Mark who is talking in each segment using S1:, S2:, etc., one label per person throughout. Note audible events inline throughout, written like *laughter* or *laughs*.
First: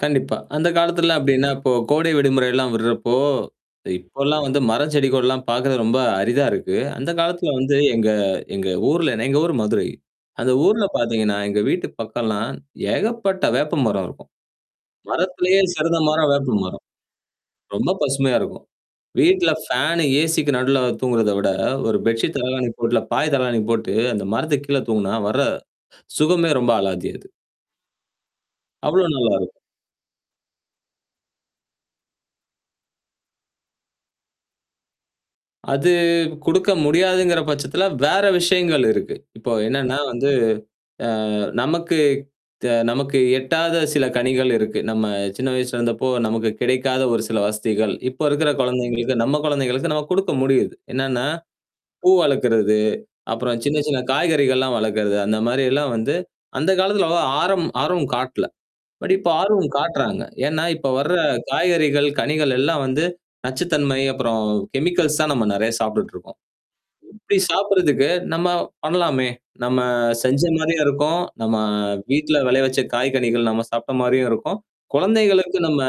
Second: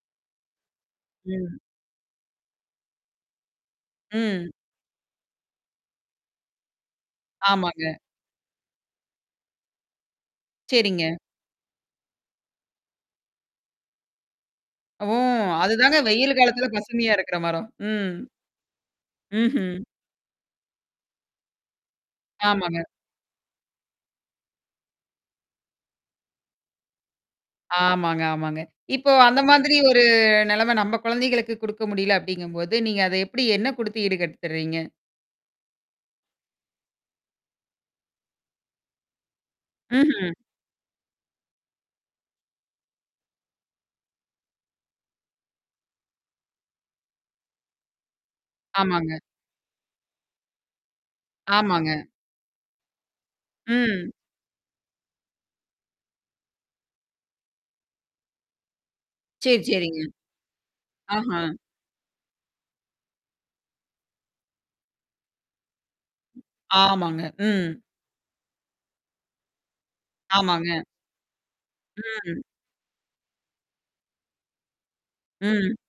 S1: கண்டிப்பா. அந்த காலத்துலாம் அப்டின்னா,
S2: ம்.
S1: இப்போ கோடை விடுமுறைெல்லாம் விடுறப்போ இப்போலாம்
S2: ம்.
S1: வந்து மரம் செடிகோள்லாம் பாக்கர்து ரொம்ப அரிதா இருக்கு. அந்த காலத்துல வந்து
S2: ஆமாங்க.
S1: எங்க எங்க, ஊர்ல எங்க ஊர் மதுரை, அந்த ஊர்ல
S2: சேரிங்க.
S1: பாத்தீங்கன்னா, எங்க வீட்டுக்கு பக்கம்லாம் ஏகப்பட்ட வேப்ப மரம் இருக்கும்.
S2: ஓ!
S1: மரத்திலேயே
S2: அதுதாங்க
S1: சிறந்த மரம்
S2: வெயில்
S1: வேப்ப
S2: காலத்துில
S1: மரம்.
S2: பசுமையா இருக்கிற மரம்.
S1: ரொம்ப
S2: ம்.
S1: பசுமையா இருக்கும். வீட்ல
S2: ம்ஹ்ம்.
S1: ஃபேனு ஏசிக்கு நடுல தூங்குறத விட ஒரு பெட்ஷீட் தலகாணி
S2: ஆமாங்க.
S1: போட்டுல பாய் தலைகாணி போட்டு, அந்த மரத்துக்கு கீழே தூங்குனா வர, *inhales* சுகமே ரொம்ப அலாதியாது.
S2: ஆமாங்க, ஆமாங்க.
S1: அவ்ளோ
S2: இப்போ
S1: நல்லா
S2: அந்த
S1: இரு
S2: மாதிரி ஒரு நெலைம நம்ம குழந்தைகளுக்கு குடுக்க முடியல அப்டிங்கும்போது, நீங்க அத எப்படி என்ன குடுத்து ஈடு கட்டுத்துறீங்க?
S1: அது குடுக்க முடியாதுங்கிற பட்சத்தில வேற விஷயங்கள் இருக்கு. இப்போ என்னன்னா வந்து
S2: ம்ஹ்ம்.
S1: அ நமக்கு த நமக்கு எட்டாத சில கனிகள் இருக்கு. நம்ம சின்ன வயசுல இருந்தப்போ நமக்கு கிடைக்காத ஒரு சில வசதிகள், இப்போ இருக்கிற குழந்தைகளுக்கு
S2: ஆமாங்க.
S1: நம்ம குழந்தைகளுக்கு நம்ம குடுக்க முடியுது, என்னன்னா,
S2: ஆமாங்க.
S1: பூ வளர்க்கறது, அப்புறம் சின்ன, சின்ன
S2: ம்.
S1: காய்கறிகள்லாம் வளர்க்கறது, அந்த மாரியெல்லாம் வந்து, அந்த காலத்தில வக ஆரம், ஆரம் காட்ல, பட் இப்ப
S2: சேரி,
S1: ஆர்வம்
S2: சேரிங்க.
S1: காட்டுறாங்க. ஏன்னா இப்ப வர
S2: ஆஹா.
S1: காய்கறிகள், கனிகள் எல்லாம் வந்து நச்சுத்தன்மை, அப்புறம் கெமிக்கல்ஸ் தான் நம்ம நெறைய சாப்டுட்டுருக்கோம்.
S2: ஆமாங்க,
S1: இப்படி
S2: ம்.
S1: சாப்படுறதுக்கு நம்ம பண்ணலாமே! நம்ம செஞ்ச
S2: ஆமாங்க.
S1: மாரியும் இருக்கும், நம்ம வீட்ல
S2: ம்.
S1: விலைய வச்ச காய்கனிகள் நம்ம சாப்ட்ட மாரியும் இருக்கும், குழந்தைகளுக்கு
S2: ம்.
S1: நம்ம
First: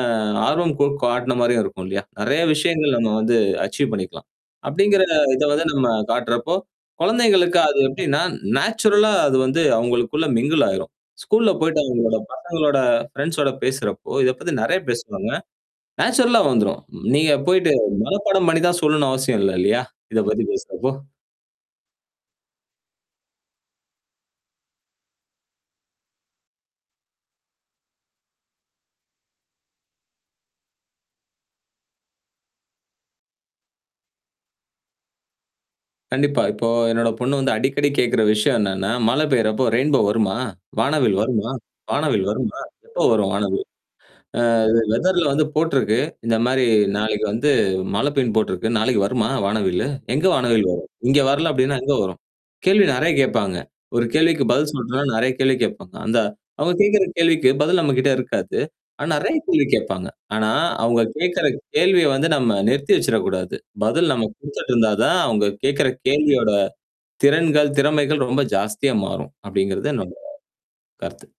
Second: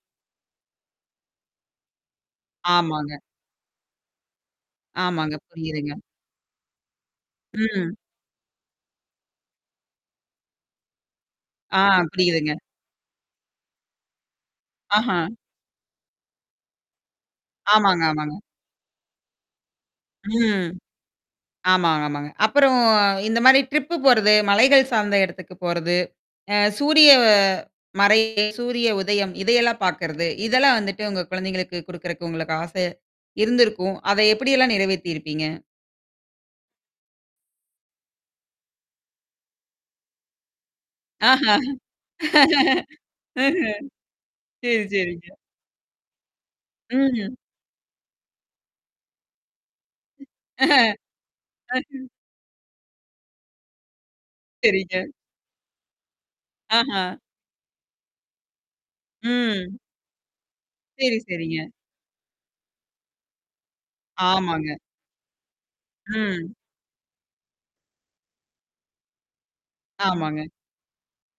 S1: ஆர்வம் கூட் கட்ன்ன மாரியும் இருக்கும் இல்லயா? நெறைய விஷயங்கள் நம்ம
S2: ஆமாங்க.
S1: வந்து அச்சீவ் பண்ணிக்கலாம். அப்டிங்கிற
S2: ஆமாங்க,
S1: இத வந்து நம்ம
S2: புரியுதுங்க.
S1: காட்டுறப்போ, குழந்தைகளுக்கு அது
S2: ம்.
S1: எப்டின்னா நேச்சுரலா அது வந்து அவங்களுக்குள்ள மிங்குள் ஆயிரும். ஸ்கூல்ல போயிடு
S2: ஆ,
S1: அவங்களோட
S2: புரியுதுங்க.
S1: பசங்களோட ஃப்ரெண்ட்ஸோட பேசுறப்போ, இத பத்தி நெறைய
S2: ஆஹா.
S1: பேசுவாங்க, நேச்சுரலா வந்துரும். நீங்க போயிடு
S2: ஆமாங்க, ஆமாங்க.
S1: மனப்பாடம் பண்ணி தான் சொல்லணும் அவசியம் இல்ல இல்லயா? இத பத்தி
S2: ம்.
S1: பேசுறதும்.
S2: ஆமாங்க, ஆமாங்க. அப்புறம் இந்த மாரி ட்ரிப் போறது, மலைகள் சார்ந்த இடத்துக்கு போறது, அ சூரிய மறையா சூரிய உதயம் இதையெல்லாம் பாக்கறது. இதெல்லாம் வந்துட்டு உங்க குழந்தைகளுக்கு குடுக்குறக்கு உங்களுக்கு ஆசு. இருந்திருக்கும். அத எப்டியெல்லாம் நிறைவேத்திருப்பீங்க?
S1: கண்டிப்பா. இப்போ என்னோட பொண்ணு வந்து அடிக்கடி கேட்கற விஷயம் என்னன்னா, மழை பெய்றப்போ ரெயின்போ வருமா? வானவில்
S2: ஆஹ.
S1: வருமா? வானவில் வருமா? எப்போ
S2: *laughs*
S1: வரும் வானவில்?
S2: ம்ஹ்ம்.
S1: *inhales* அ
S2: சேரி,
S1: வெதர்ல
S2: சேரிங்க
S1: வந்து போட்டுருக்கு, இந்த மாரி நாளைக்கு
S2: ம்.
S1: வந்து மழை பெய்யுன் போட்டருக்கு. நாளைக்கு வருமா வானவில்லு? எங்க வானவில்ய வரும்
S2: *chuckles*
S1: இங்க வரல? அப்டின்னா
S2: ஆ.
S1: எங்க வரும் கேள்வி நெறைய கேட்பாங்க. ஒரு கேள்விக்கு பதில்
S2: சேரிங்க.
S1: சொல்றனா நெறைய கேள்வி கேட்பாங்க. அந்த அவங்க
S2: ஆஹா.
S1: கேட்கற கேள்விக்கு பதில் நம்ம கிட்ட இருக்காது. ஆனா நெறைய கேள்வி
S2: ம்.
S1: கேடப்பாங்க, ஆனா, அவங்க
S2: சேரி,
S1: கேகுற
S2: சேரிங்க.
S1: கேள்விய வந்து நம்ம நிறுத்தி வச்சிடக்கூடாது, பதில் நம்ம குடுத்துட்டு
S2: ஆமாங்க.
S1: இருந்தா தான் அவங்க கேட்கற கேள்வியோட,
S2: ம்.
S1: திறன்கள், திறமைகள் ரொம்ப ஜாஸ்தியா மாறும், அப்டிங்கிறத என்னோட
S2: ஆமாங்க.
S1: கருத்து.